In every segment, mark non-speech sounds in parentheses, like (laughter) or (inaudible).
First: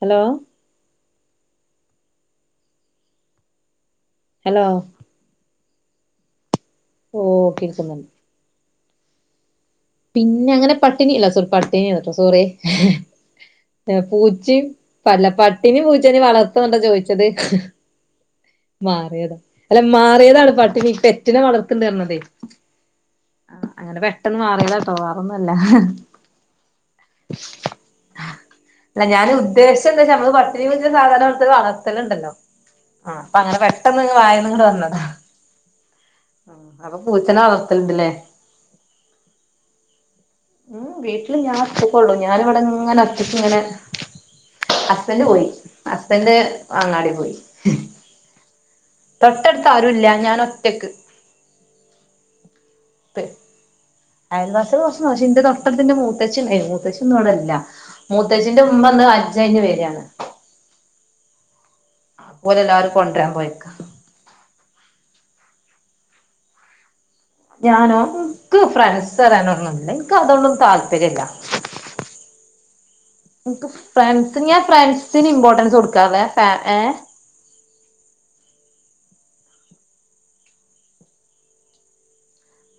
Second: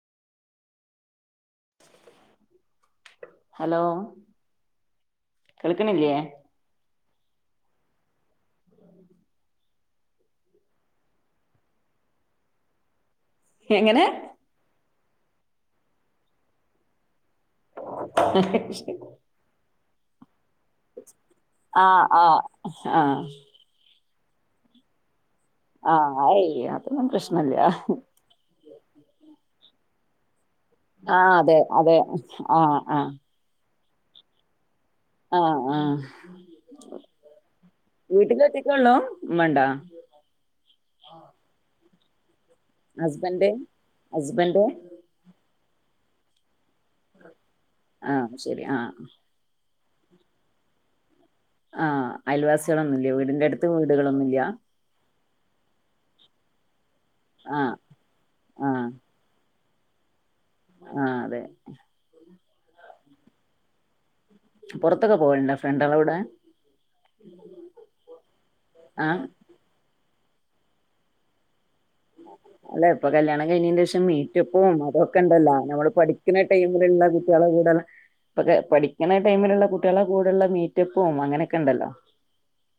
Hello hello hello കേൾക്കണില്ലയേ ഓ കിക്കുന്നുണ്ട് പിന്നെ അങ്ങനെ പട്ടിണി ഇല്ല സോ പട്ടിണി കേട്ടോ സോറ അ എങ്ങനെ പൂച്ചയും പല്ല പട്ടിനി പൂച്ചനന് വളർത്തുന്നുണ്ട ചോദിച്ചു മാറിയതാ അ മാറേത അ പട്ടി തെറ്റിനെ ആഹ് വളർത്തണ്ടരണതെ ആഹ് ആഹ് അങ്ങനെ വ പെട്ടന്ന് മാറിയത (unintelligible) ഒന്നല്ല ആഹ് അയ് അതൊന്നും പ്രശ്നല്ല അല്ല ഞാൻഉ ദേ ദേഷ്യംഉണ്ട് നമ്മള്പറ ഇത്തിരി വലിയ ആഹ് സാധാരണൽ അതെ അതെ വളർത്തലു ഉണ്ടല്ലോ ആഹ് ആ അപ്പൊ അങ്ങനെ പ്പെട്ട പെട്ടന്ന്‌വായന്ന്‌ ഇന്നനെവന്നത് ആഹ ആഹ അപ്പൊ പൂച്ചനെ വളർത്തലുണ്ടല്ലേ വീട്ടില ഒറ്റ കൊള്ളു ഉമ്മ ഉണ്ടാ ഉം വീട്ടില് ഞാൻ ഒറ്റക്ക് കൊളളു ഞാൻ എന്നാലി ഇവിടെ ഇങ്ങനെ ഒറ്റയ്ക്ക് ഹസ്ബൻഡ് ഇങ്ങനെ ഹസ്ബൻഡ് അസ്ബറ്റ്പോയി അസ്ബന്റ് അങ്ങാടി പോയി ആഹ് ശരി ആഹ തൊട്ടടുത്ത് ആരുല്ല ഞാൻ ഒറ്റക്ക് ആഹ് അയൽവാസികളൊന്നുല്ലേ വീടിന്റെ അടുത്ത് വീടുകളൊന്നുല്ല അയൽവാസികൾ കുറച്ച്ക്ഷെ ഇന്റെ തൊട്ടത്തിന്റെ മൂത്തച്ച മുത ച്ചി ഉണ്ടായിരുന്നു മുത്തച്ചിഇന്ന് ഇവിടെ ആഹ് ഇല്ലമത്തച്ചിന്റെ ഉമ്മന്ന് ഹജ്ജ് കഴിഞ്ഞ് വ വരാണ് ആഹ അതെ പോലെല്ലാവരും കൊണ്ടരാൻ പോയക്ക പുറത്തൊക്കെ പോവണ്ട ഫ്രണ്ടള കുടെ ഞാനക്ക് ഫ്രാൻസ് തരാനൊന്നുംല്ലേ ഇക്ക്അതൊളളുംതാല്പര്യമ ഇല്ല അല്ലെ ഇപ്പൊ കല്യാണം കഴിഞ്ഞിന് ദിവസം ഫ്രണ്ട്സ് ഞാൻ മീറ്റൊപ്പവും അതൊക്കെ ഫ്രണ്ട്സിന് ഉണ്ടല്ലോ ഇമ്പോർട്ടൻസ് നമ്മള് കൊടുക്കാറില്ല പഠിക്കുന്ന ഫാ ഏഹ് ടൈമിലുള്ള കുട്ടികളെ കൂടെല്ലാം ഇപ്പൊ പഠക് ഇങ്ങനെ ടൈമിലുള്ള കുട്ടികളെ കൂടെള്ള മീറ്റപ്പും അങ്ങനെയൊക്കെ ഉണ്ടല്ലോ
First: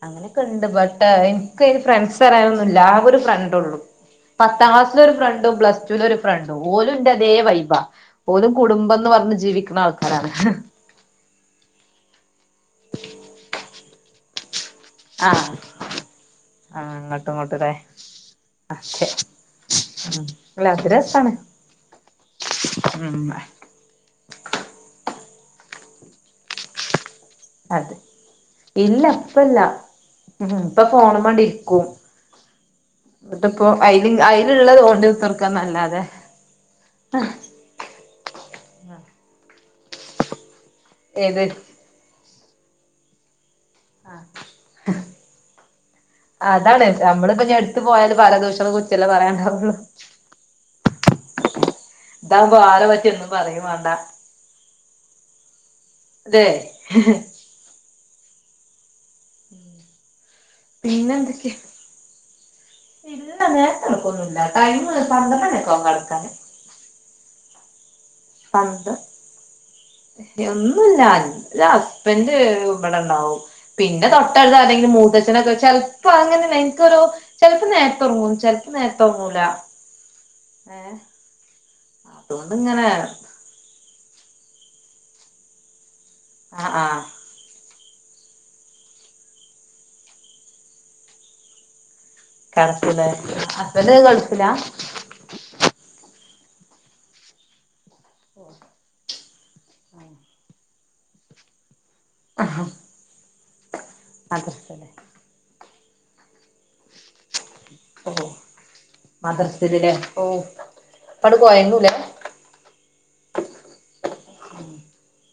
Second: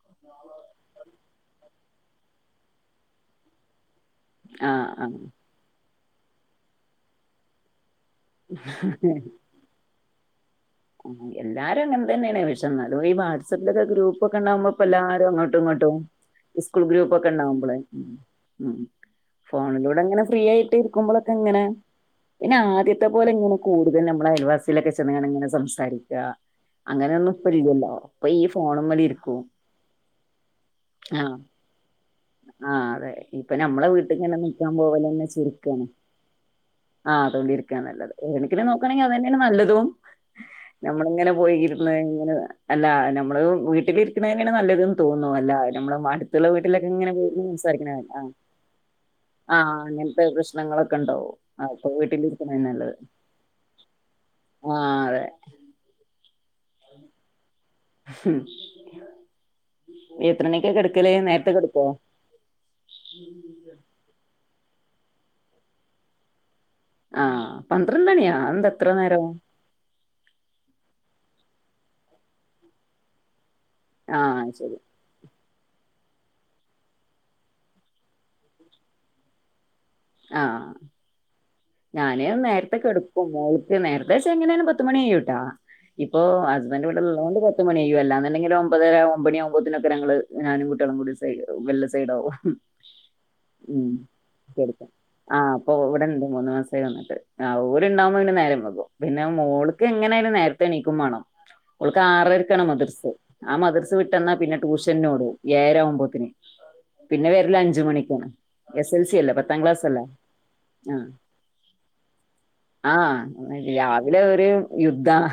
അങ്ങനെയൊക്കെ ഉണ്ട് ബട്ടയ് ഇക്ക്ഫ്രണ്ട്സ് എന്ന് പറയാനൊന്നുമില്ല ആ ഒരു ഫ്രണ്ട് ഉള്ളു പത്താം ആഹ് ക്ലാസ്സില് ഒരു ഫ്രണ്ടും പ്ലസ ടുവിൽ ഒരുഫ്ര ഫ്രണ്ട് ഓലുംന്റെതേ വൈബ ഓല്കുടുംബം എന്ന് ആഹ് പറഞ് ജീവിക്കുന്ന ആൾക്ക പറാണ് എല്ലാരും അങ്ങനെ തന്നെയാണ് പക്ഷേ ന്നാലും ഈ വാട്സആപ്പിലൊക്കെ ഗ്രൂപ്പ് ഒക്കെ ഉണ്ടകുമ്പോ എല്ലാരും ആഹ് അങ്ങോട്ടും ഇങ്ങോട്ടും സ്കൂൾ ആഹ് ഗ്രൂപ്പ്ഒക്കെ അങ്ങോട്ടും ഇങ്ങോട്ടുംല്ലേ ഉണ്ടാവുമ്പോള അതെ ഫോണിലൂടെ അങ്ങനെ ഉം ഫ്രീ അല്ല ആയിട്ട് അത് രസാണ് ഇരിക്കുമ്പോളൊക്കെ ഇങ്ങനെ പിന്നെ ആദ്യത്തെ ഉം പോലെ ഇങ്ങനെ കൂടുതൽ നമ്മള്അയൽവാസിയിലൊക്കെ ചെന്ന് ങ്ങാട് ഇങ്ങനെ സംസാരിക്ക അങ്ങനെ ഒന്ന് ഇപോയില്ലല്ലോ അതെ ഇപ്പോ ഈ ഇല്ല ഫോണുമ്മലിരിക്കും ഇപ്പല്ല ഉം ഇപ്പൊ ആ ഫോണുമ്മേണ്ട് ഇരിക്കും ആ അതെ ഇപ്പൊ എന്നിട്ടിപ്പോ ഞമ്മളെ അയില് വീട്ടിക്ക്ങ്ങനെ നിക്കാൻ അയിലുള്ളത് ഓണ്ടി പോവലന്നെ ചുരുക്കാണ് കുത്തിർക്കാന്നല്ലാതെ തന്നെ നല്ലതും നമ്മളിങ്ങനെ ഏത് പോയി ഇരുന്ന് ഇങ്ങനെ അല്ലാ ഞമ്മള് വീട്ടിലിരിക്കണന്നേണ് നല്ലത് ന്ന് തോന്നുന്നു അല്ല ഞമ്മളെ അടുത്തുള്ള അതാണ് വീട്ടിലെക്കിങ്ങനെ നമ്മളിപ്പോ കേറി ഇനി എടുത്ത് സംസാരിക്കണേ പോയാല് ആ പല ദൂഷണ കുറ്റല്ലേ ആ ആ പറയാണ്ടാവുള്ളു അങ്ങനത്തെ പ്രശ്നങ്ങളക്ക ണ്ടാവും അപ്പോ ഇതാകുമ്പോ വീട്ടിലിരിക്കണന്നേ ആളെ നല്ലത് പറ്റി ഒന്നും പറയും വേണ്ട ആ അതെ ഉം നീ എത്രോണിക്ക കെടക്കല് നേരത്തെ കെടക്കുവോ (unintelligible) ടൈമ് പന്ത്രണ്ട്മണിയൊക്കെ ആവും കെടക്കാന് ആ പ പന്ത്ര എയ് ഒന്നുല്ല ല്ലാ ഹസ്ബൻഡ് ഇവിടെ ഇണ്ടാവും പിന്നെ ആഹ് തൊട്ടടുത്ത ശരി ആരേലും മൂത്തച്ഛനൊക്ക ചെൽപോ അങ്ങനെ എനിക്കൊരു ചെൽപോ നേരത്തെ ഉറങ്ങും ചെൽപോ നേരത്തെ ഒറങ്ങൂല ആ ഞാന് അതുകൊണ്ട് നേരത്തെ ഇങ്ങനെ കെടക്കും മോൾക്ക്‌ നേരത്തെച്ച എങ്ങനേലും പത്തുമണി കയ്യൂട്ട ഇപ്പോ ആ ആ ഹസ്ബൻഡ് ഇവിടുള്ളോണ്ട് പത്തുമണി അല്ലാന്നുണ്ടെങ്കില് ഒമ്പതരാ ഒമ്പോണിയമ്പേത്തിനൊക്കെ ഞങ്ങള് ഞാനും കുട്ടിയാളുംകൂടി സെയ്ഡ് മെല്ലെ സെയ്‌ കെടക്കുലെ ഹസ്ബൻഡ് ഗൾഫില ആ ഇപ്പോ ഇവിടെ ഇണ്ട് മൂന്ന് മാസായി വന്നിട്ട് ആ ഓ ലിണ്ടാകുമ്പോങ്ങനെ നേരം വൈകും പിന്നെ മോൾക്ക്‌ എങ്ങനേലും നേര ത്തെ എണീക്കും വാണം ഓൾക്ക് ആറരക്കാണ് ആഹ് മദ്രസ ആ മദ്രസ വിട്ട് വന്ന പിന്നെ മദ്രസയില് ട്യൂഷൻ ഓടും ഏര മണി രുമ്പോത്തിനു പിന്നെ വരല് അഞ്ചുമണിക്കാണ് എസ് എസ് എൽ സി അല്ലെ പത്ത് തിലെ ഓഹ് അപ്പട് കൊയങ്ങുലെ ആ രാവിലെ ഒരു യുദ്ധാണ്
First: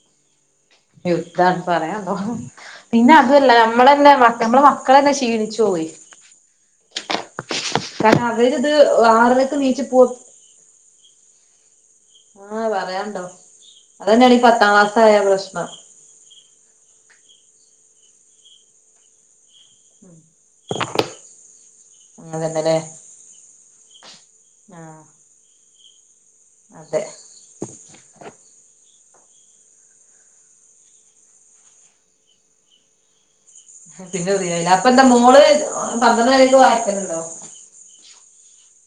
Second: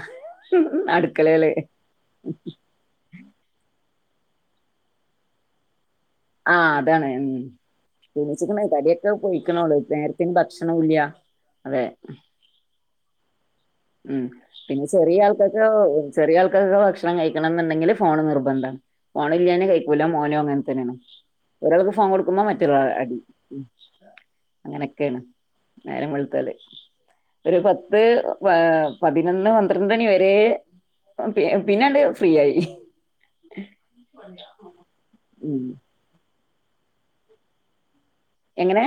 യുദ്ധാണ് പറയാണ്ടോ പിന്ന ല്ലാ നമ്മളന്നേ നമ്മള മക്കളന്നെ ശീലിച്ചോയി ആ അതാണ് ഉം അവരിത് (unintelligible) തടിയൊക്കെ ആറരക്ക് പൊയിക്കണോള്ളൂ നീച്ചു പോ നേരത്തിന് ഭക്ഷണവും ഇല്ല അതെ ആഹ് പറയാണ്ടോ ഉം അതന്നെയാണ് ഈ പത്താം പിന്നെ ക്ലാസ്സായ ചെറിയ ആൾക്കൊക്കെ പ്രശ്നം ചെറിയ ആൾ ഭക്ഷണം കഴിക്കണോന്നുണ്ടെങ്കിൽ ഫോണ് നിർബന്ധാണ് വലിയാന് കഴിക്കൂല മോനും അങ്ങനെ തന്നെയാണ് ഒരാൾക്ക് ഫോൺ കൊടുക്കുമ്പോ മറ്റേയാൾ അതന്നെല്ലേ അടി ആഹ് അങ്ങനൊക്കെയാണ് നേരം വെളു ത്താല് അതെ ഒരു പത്ത് പതിനൊന്ന് പന്ത്രണ്ട് മണി വരെ പി പിന്നാണ്ട് ഫ്രീയായി പിന്നെ അറിയേല്ല അപ്പൊ എന്താ മോള് ഉം പന്ത്രണ്ട് ഞ്ഞ് വായ്ക്കണുണ്ടോ എങ്ങനേ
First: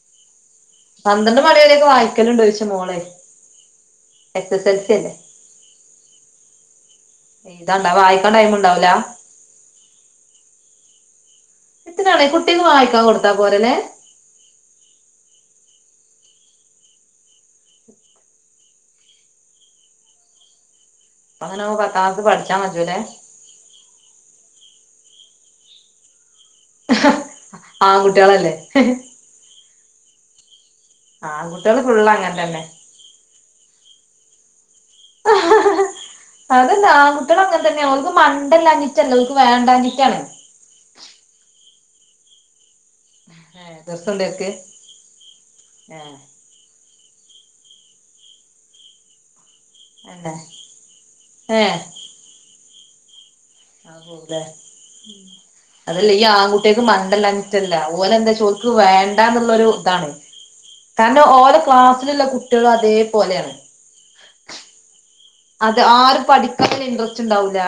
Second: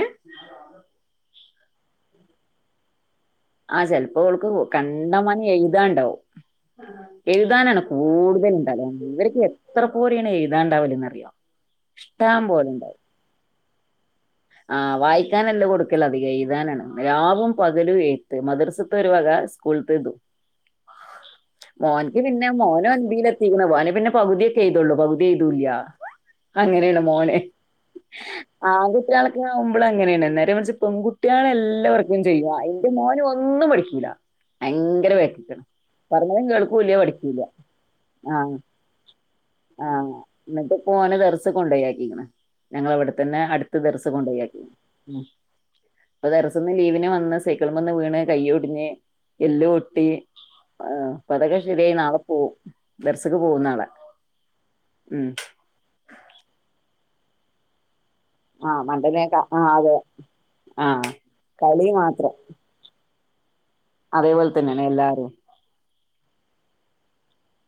പന്ത്രണ്ട് മണിവരയൊക്കെ വായിക്കലുണ്ടോ ചോദിച്ചയാ മോളെ ആ ചെലപ്പോ ഓൾക്ക് എസ് എസ് എൽ സി അല്ലേ കണ്ടമാനം എഴുതാൻ ഉണ്ടാകും. എഴുതാൻ ആണ് എഴുതാണ്ട വായിക്കാൻ ടൈം കൂടുതൽ ഉണ്ടാവൂല ഉണ്ടാവുക. ഇവർക്ക് എത്ര പോരെയാണ് എഴുതാൻ ഉണ്ടാവലെന്ന് അറിയോ ഇത്തിനാണെ ഇഷ്ടം കുട്ടിക്ക് പോലെ ഉണ്ടാവും വായിക്കാൻ കൊടുത്താ പോരല്ലേ ആ വായിക്കാൻ അല്ല കൊടുക്കല് അധികം എഴുതാനാണ്. രാവും പകലും എഴുത്ത് മദ്രസത്തെ ഒരു വക സ്കൂളിത്തേതും. അങ്ങനെ പത്താം മോനിക്ക് ക്ലാസ് പിന്നെ പഠിച്ചാ മോനും മതില്ലേ എന്തിലും എത്തിയിരിക്കുന്നു. മോന് പിന്നെ പകുതിയൊക്കെ എഴുതി ള്ളു പമ്പ് ചെയ്തൂല്ല അങ്ങനെയാണ് മോന് ആൺകുട്ടികളല്ലേ ആ ഒരു എപ്പളും ആമ്പിളാര് അങ്ങനെ തന്നെയാണ് നേരെ മറിച്ച് പെൺകുട്ടികൾ ആൺകുട്ടികള് എല്ലാ ഫുള്ള് വർക്കും അങ്ങനെ ചെയ്യും തന്നെ എന്റെ മോന് ഒന്നും വിളിക്കൂല ഭയങ്കരവായിട്ട് (unintelligible) പറഞ്ഞാലും അതല്ല കേൾക്കൂല്ല ആൺകുട്ടികള് പഠിക്കൂല്ല അങ്ങനെ തന്നെയാ ഓൽക്ക് ആ മണ്ടല്ലാഞ്ഞിട്ടല്ല ഓൽക്ക് ആ വേണ്ടാഞ്ഞിട്ടാണ് എന്നിട്ടിപ്പൊ ഓനെ ദറ്സിൽ കൊണ്ടോയി ആക്കി (unintelligible) ഞങ്ങളിവിടെതന്നെ ഏഹ് അടുത്ത് ദറ്സിൽ കൊണ്ടുപോയി എതിർത്തുണ്ടോൽക്ക് ആക്കി ഏഹ് ഇപ്പോ ദറ്സിന്ന് ലീവിന് വന്ന് സൈക്കളിമേന്ന് വീണ് കൈയ്യ് ഒടിഞ്ഞ് എല്ലുപൊട്ടി തന്നെ ആ അതൊക്കെ ശരിയായി നാളെ പോകും ദറ്സ് ആകൂല്ലേ അതല്ല ഈ ആൺകുട്ടികൾക്ക് മ ണ്ട ഇല്ലാഞ്ഞിട്ടല്ല ഓല് എന്താച്ച ഓല്ക്ക് ആഹ് മണ്ടനേക്കാ വേണ്ടാന്നുള്ളൊരു ആഹ് അതെ ഇതാണ് ആഹ് കാരണം ഓല് കളി ക്ലാസ്സിലുള്ള മാത്രം കുട്ടികളും അതേ പോലെയാണ് അതേപോലെ തന്നെയാണ് എല്ലാരും ആരും പഠിക്കാൻ ഒരു ഇൻറസ്റ്റ് ഉണ്ടാകൂല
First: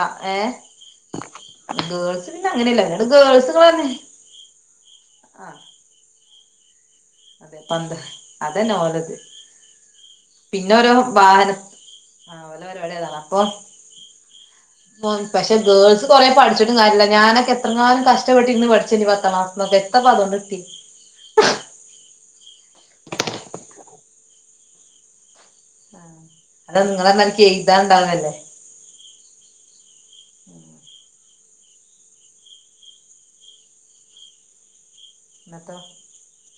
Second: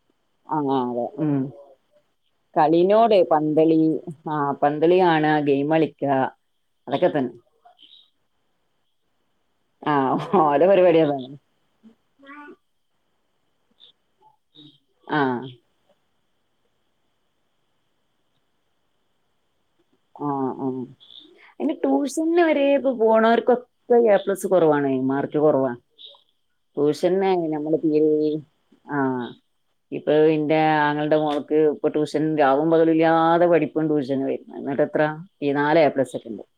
ആ അതെ ഉം പിന്നെ അങ്ങനെയല്ല പിന്നീട് കളിനോട് പന്തളി ഗേൾസുകളന്നെ ആഹ പന്തളി ആണ് ആഹ് ഗെയിം കളിക്ക അതെ പന്ത അതെന്നോഓലത് ആഹ് ഓലെ പിന്നെ രോ പരിപാടി അതാണ് വാഹനം ആ ഓലോ പരിപാടി ഏതാണാ ഓ ഉം ആഹ് പഷേ ഗേൾസ് കുറേ പഠിച്ചിട്ടും കാര്യല്ല ഞാനൊക്കെ എത്രങ്ങാനും കഷ്ടപ്പെട്ട് ഇരിന്ന് പിടിച്ചിണ്ട് പത്താം ക്ലാസ്. ആ ആ അയിന് ട്യൂഷന് വരെ ഇപ്പൊ പോണവർക്കൊക്കെ (unintelligible) എപ്ലസ് കൊറവാണേ മാർ ക്ക് കൊറവാ, അത് നിങ്ങളെന്ന എനിക്ക് ടൂഷനങ്ങനെ നമ്മള് തീരെ എഴുതാണ്ടാവല്ലേ ആഹ് ഇപ്പൊ ഇന്റെ ആങ്ങൾടെ മോൾ ഇപ്പ ഇപ്പ ട്യൂഷൻ രാവും പകലും ഇല്ലാതെ പഠിപ്പും ട്യൂഷനും ആയി എന്നട്ട് ത്ര ഈ എന്നട്ടോ നാല് എപ്ലസൊക്കെ ഇണ്ടാവു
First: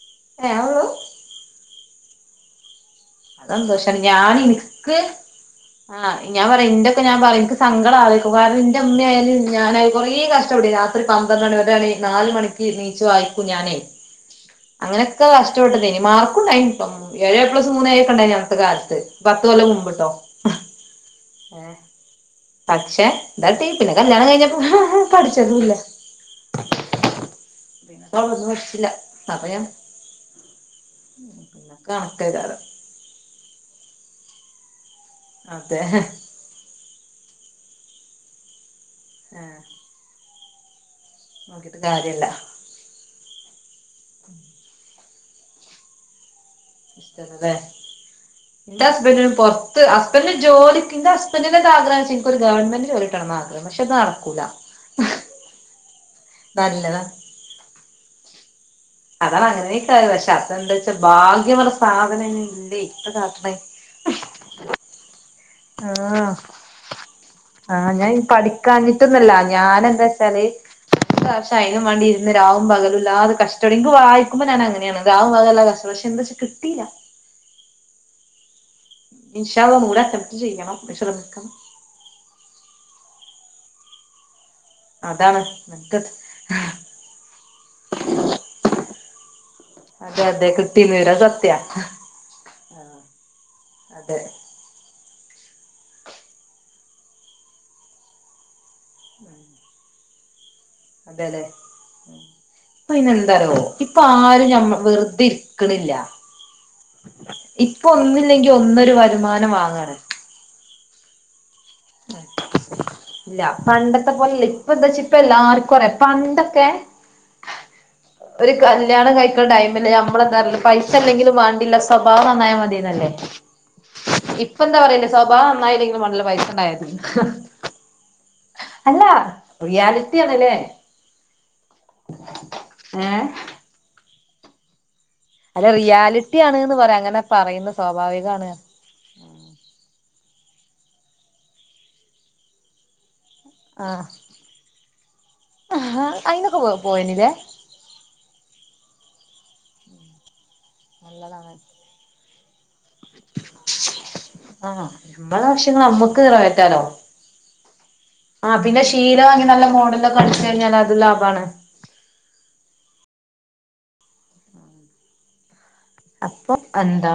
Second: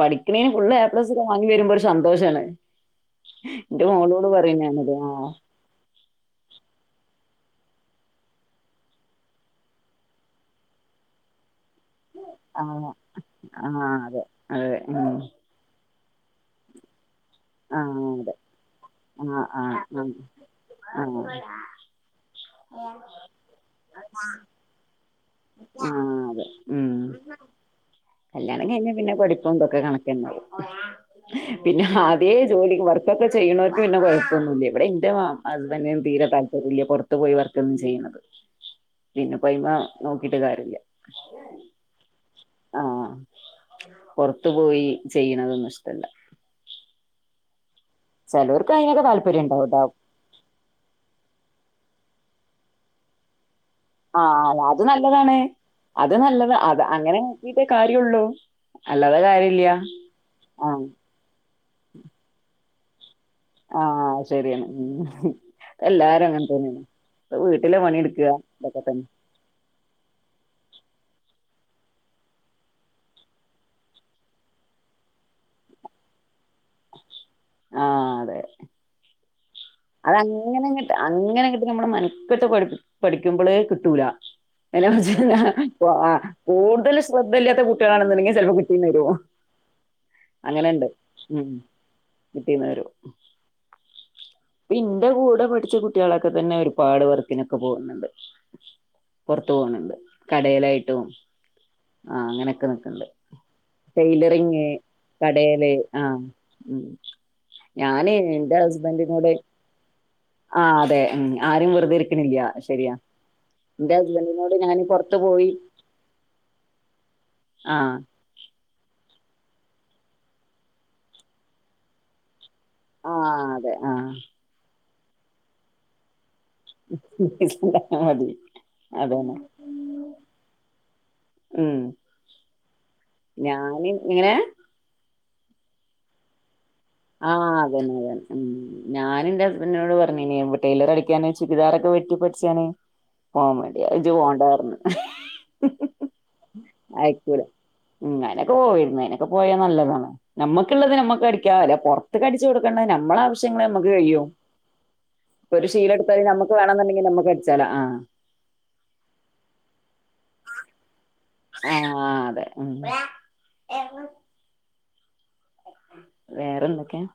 പഠിക്കണേന് ഏഹ് ഫുള്ള് എ അതൊള്ളൂ പ്ലസ് ഒക്കെ വാങ്ങി വരുമ്പോ ഒരു സന്തോഷാണ് എന്റെ അതന്തോഷമാണ് മോളോട് ഞാൻ പറയും ഞാനത് എനിക്ക് ആഹ് ഞാൻ പറയാ ഇൻ്റൊക്കെ ഞാൻ പറയും സങ്കടം ആവേര്ക്കും കാരണം ഇന്റെ ഉമ്മയായാലും ഞാനായി കൊറേ കഷ്ടപ്പെട്ടു രാത്രി പന്ത്രണ്ട് മണി വ നാല മണിക്ക് ആഹ് നീച്ച് വായിക്കും ഞാനേ ആഹ് ആഹ് അതെ അതെ ഉം അങ്ങനൊക്കെ കഷ്ടപ്പെട്ടതേ മാർക്കുണ്ടായിനി ട്ടോ ഏഴ് എ പ്ലസ് മൂന്ന് എ ആഹ് ഒക്കെണ്ട് അതെ അഞത്തെ കാലത്ത് പത്ത് ആഹ് കൊല്ലം ആഹ് മുമ്പ്ട്ടോ ആഹ് ആഹ് ഏ പക്ഷെ എന്താട്ടി പിന്നെ കല്യാണം കഴിഞ്ഞപ്പോ പഠിച്ചതുല്ല ആ അതെ ഉം പിന്നെ ഒന്നും കല്യാണം പഠിച്ചില്ല കഴിഞ്ഞാ പിന്നെ അപ്പൊ പഠിപ്പും ഞാൻ ഇതൊക്കെ കണക്കന്നെ, പിന്നെ പിന്നൊക്കെ ആദ്യേ കണക്കേകാരം ജോലി വർ വർക്കൊക്കെ ചെയ്യണോർക്ക് പിന്നെ കുഴപ്പൊന്നുല്ല ഇവടെ (unintelligible) ൻ്റെ അതെ ഹസ്ബന്റിന് തീരെ താല്പര്യല്ല പൊറത് ട്ടു പോയി വർക്കൊന്നും ചെയ്യണത് പിന്നെ പോയി മാ നോക്കീട്ട് കാര്യല്ല നോക്കീട്ട് കാര്യല്ല ആഹ് പൊറത്തു പോയി ചെയ്യണതൊന്നും ഇഷ്ടല്ല ഇഷ്ടല്ല ലേ ചെലോർക്ക് ഇന്റെ അയിനൊക്കെ ഹസ്ബെന്റിന് താല്പര്യം പൊറത്ത് ഉണ്ടാവുട്ടോ ഹസ്ബെന്റിന് ജോലിക്ക് ഇൻ്റെ ഹസ്ബെന്റിന് എന്താ ആഗ്രഹ എനിക്ക് ഒരു ഗവൺമെന്റ് ജോലി കിട്ടണന്നാ ആ ആ അല്ല അത് നല്ലതാണ്. അത് നല്ലതാ അത് അങ്ങനെ നോക്കീട്ടേ കാര്യുള്ളൂ. അതാണ് അങ്ങനെക്ക പക്ഷെ ആഹ് അതെന്താച്ചാ ഭാഗ്യം പറഞ്ഞ സാധനം ഇല്ലേ. അതാ. ആ ശരിയാണ്. ആ എല്ലാരും അങ്ങനെ തന്നെയാണ് ഇപ്പൊ വീട്ടിലെ ആ ഞാൻ പണിയെടുക്കുക ഇതൊക്കെ തന്നെ പഠിക്കഞ്ഞിട്ടൊന്ന്വല്ല ഞാൻ ഞാൻ എന്താച്ചാല് (unintelligible) ഷ അയിനും വേണ്ടി ഇരുന്ന് രാവും പകലുല്ലാതെ കഷ്ടടെ ക്ക് വായിക്കുമ്പോ ഞാൻ അങ്ങനെയാണ് രാവും പകലുവല്ലാം കഷ്ടപ്പെട് പക്ഷെ എന്താച്ച കിട്ടീല. ആ അതെ ഇൻഷാ അള്ളാ ഒന്നൂടെ അറ്റംപ്റ്റ് ചെയ്യണം അതങ്ങനെങ്ങിട്ട് അങ്ങനെ ശ്രമിക്കണം കിട്ട് നമ്മള് മെനക്കെട്ടു പഠിപ്പ പഠിക്ക യ്കുമ്പളേ കിട്ടൂല. അനെ അതാണ് ആ കൂടുതൽ ശ്രദ്ധയില്ലാത്ത കുട്ടികളാണെന്നുണ്ടെങ്കിൽ ചെൽപ്പോ കിട്ടീന്ന് വരും അതെ അങ്ങനെണ്ട് ഉം. കിട്ടീന്ന് ആ വരും അതെ. ന്റെ കൂടെ പഠിച്ച കുട്ടികളൊക്കെ തന്നെ ഒരുപാട് വർക്കിനൊക്കെ പോകുന്നുണ്ട്. പൊറത്തു പോണണ്ട്. ടേലായിട്ടും അതെല്ലേ ആ അങ്ങനൊക്കെ ഇപ്പൊ നിക്കണ്ട് അയിനെന്താറിയോ ഇപ്പൊ ആരും ടൈലറിങ്, ഞമ്മ വെറുതെ കടേല് ഇരിക്കണില്ല ആ. ഇപ്പൊ ഞാന് ഒന്നില്ലെങ്കി എന്റെ ഒന്നൊരു ഹസ്ബൻഡിനോട് വരുമാനം വാങ്ങണ. ആ അതെ ഉം ആരും വെറുതെ ഇരിക്കണില്ല ശരിയാ ഇല്ല എന്റെ പണ്ടത്തെ പോലല്ല ഹസ്ബൻഡിനോട് ഇപ്പ ഞാന് എന്താച്ച ഇപ്പ പുറത്തു പോയി എല്ലാർക്കുറിയാം പണ്ടൊക്കെ ആ ഒരു കല്യാണം കഴിക്കണ ടൈമില് നമ്മളന്തറന്ന പൈസല്ലെങ്കിലും വേണ്ടില്ല സ്വഭാവം നന്നായ മ തിന്നല്ലേ, ആ അതെ ആ ഇപ്പ എന്താ പറയല്? സ്വഭാവന്നായില്ലെങ്കിലും വേണ്ടില്ല പൈസ് (unintelligible) അല്ല അതന്നെ റിയാലിറ്റി ആണല്ലേ ഉം ഏ. നിങ്ങനെ അല്ല റിയാലിറ്റി ആണ്. ആ അതന്നെ അതന്നെ ഉം ഞാനെന്റെ ഹസ്ബൻറിനോട് പറഞ്ഞിന് ടെയിലറടിക്കാന് ചുരിദാറൊക്കെ വെട്ടി പഠിച്ചാന്. പോവേണ്ട ആഹ് ജ് പോണ്ടാന്ന് ആഹ് അയിനൊക്കെ പോ പോയിനില്ലേ ആയക്കൂല ഉം അനക്ക് പോയിന്നനെ. ഇപ്പ പോയ നല്ലതാണ്. നമ്മുക്കുള്ളത് നമ്മക്ക് നല്ലതാണ് അടിക്കവല്ല്. തൊക്കടിച്ചോട്. നമ്മളെ ആവശ്യങ്ങള്ൾ നമ്മുക്ക് കഴിയോ ആഹ് നമ്മളെ ഇപ്പൊ ഒരു ആവശ്യങ്ങൾ ശീലം എടുത്ത നമ്മക്ക് നമ്മുക്ക് നിറവേറ്റാലോ വേണെന്നുണ്ടെങ്കിൽ നമ്മുക്ക് അടിച്ചാല ആ കളിച്ചച്ച് കിഞ്ഞാൽ അത് ലാഭാണ് ആഹ അതെ ഉ എ അപ്പൊ വേറെന്തൊക്കെ എന്താ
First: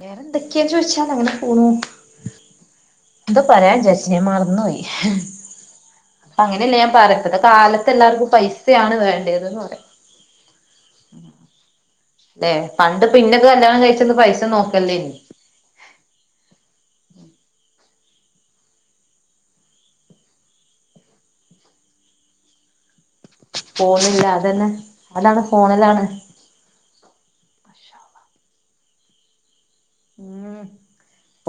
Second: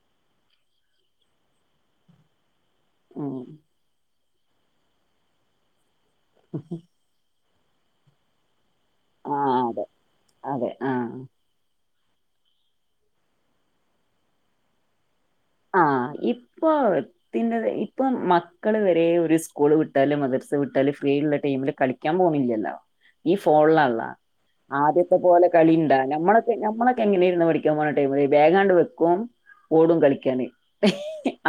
വേറെ എന്തൊക്കെയാന്ന് ചോദിച്ചാൽ അങ്ങനെ പോണു എന്തോ ഉം പറയാൻ വിചാരിച്ചു പിന്നെ മറന്നുപോയി അങ്ങനല്ല ഞാൻ (unintelligible) കാലത്ത് എല്ലാർക്കും പൈസ ആണ് ആഹ് വേണ്ടതന്ന് പറയ അതെ അതെ ആഹ് ല്ലെ പണ്ട് പിന്നൊക്കെ കല്ല്യാണം കഴിച്ചന്ന് പൈസൊന്നും നോക്കലില്ലയ്നിം ആ ഇപ്പൊത്തിന് ഇപ്പൊ മക്കള് വരെ ഒരു സ്കൂള് വിട്ടാലും മദർസ് വിട്ടാലും ഫ്രീ ഉള്ള ടൈമില് കളിക്കാൻ പോണില്ലല്ലോ ഈ ഫോണിലാള്ള ഫോണില്ല അതന്നെ ആദ്യത്തെ അതാണ് പോലെ കളിണ്ടാ ഫോണിലാണ് നമ്മളൊക്കെ നമ്മളൊക്കെ എങ്ങനരുന്ന് പഠിക്കാൻ പോണ (unintelligible) ബാഗാണ് വെക്കും ഓടും കളിക്കാന് ഉം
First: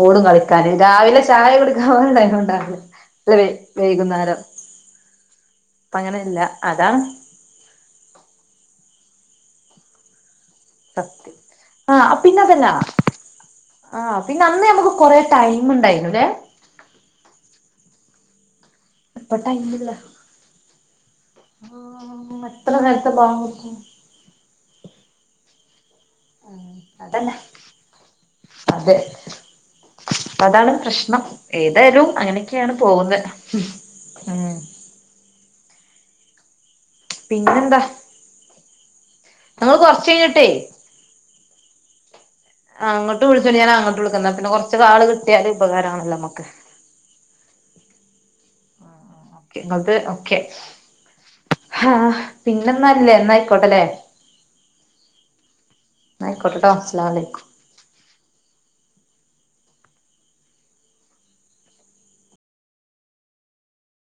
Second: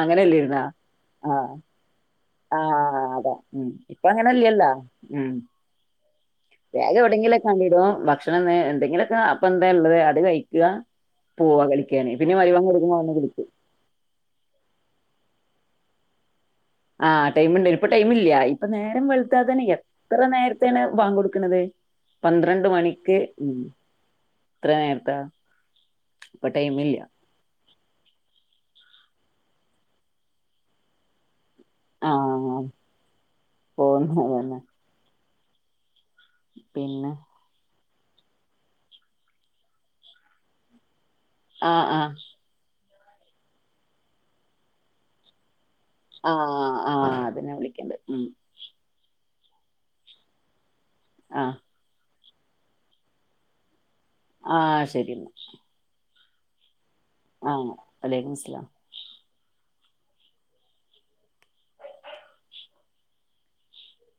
ഓടും കളിക്കാന് രാവിലെ ചായ കുടിക്കാൻ (unintelligible) ആ അതാ അല്ല വൈ ഉം വൈകുന്നേരം ഇപ്പങ്ങനെല്ലല്ലോ ഉം ഇപ്പ അങ്ങനെല്ല ബാഗ് അതാണ് എവിടെങ്കിലൊക്കണിടും ഭക്ഷണം വെ എന്തെങ്കിലൊക്കെ ഇപ്പ എന്താ ഉള്ളത് അത് കഴി സത്യം ആ പിന്നെ മഗ്‌രിബാങ്ക് അതല്ലാ കൊടുക്കുമ്പോ വന്ന് ആ പിന്നെ അന്ന് ഞമ്മക്ക് കൊറെ ടൈം ഉണ്ടായിരുന്നുല്ലേ ആഹ് ടൈമുണ്ടെനു ഇപ്പൊ ടൈം ഇല്ല. ഇപ്പം നേരം ഇപ്പൊ വെളുത്താ തന്നെ ടൈമില്ല എത്ര നേര നേരെത്തെണെ ബാങ്ക് കൊടു ക്ക്ണത് ആഹ് പന്ത്രണ്ട് എത്ര നേരത്തെ മണിക്ക് ബാങ്ക് ഉം കൊടുക്കും എത്ര നേരത്താ. ഇപ്പ ടൈം ഇല്ലാ അതന്നെ അതെ അതാണ് പ്രശ്നം. ഏതാലും ആഹ് അങ്ങനെയൊക്കെയാണ് പോകുന്നത് ഉം പോന്നതന്നെ പിന്നെ പിന്നെന്താ? ഞങ്ങൾ കൊറച്ച് കഴിഞ്ഞിട്ടേ ആഹ് ആഹ് ആ ഇങ്ങോട്ട് വിളിചോണ്ടി ഞാൻ അങ്ങോട്ട് വിളിക്കാ ന്നാ പിന്നെ കുറച്ച് കാള് കിട്ടിയാല് ഉപകാരമാണല്ലോ നമുക്ക് ആഹ് ആഹ് അതെന്നെ വിളി ക്കണ്ട് ഉം ഓക്കെ നിങ്ങൾത് ഓക്കെ ആഹ് ആഹ് പിന്നെ നല്ലേ ന്നായിക്കോട്ടല്ലെ ആഹ് ശരി എന്നാ ന്നായിക്കോട്ടെട്ടോ ആഹ വലൈക്കും സ്ലാം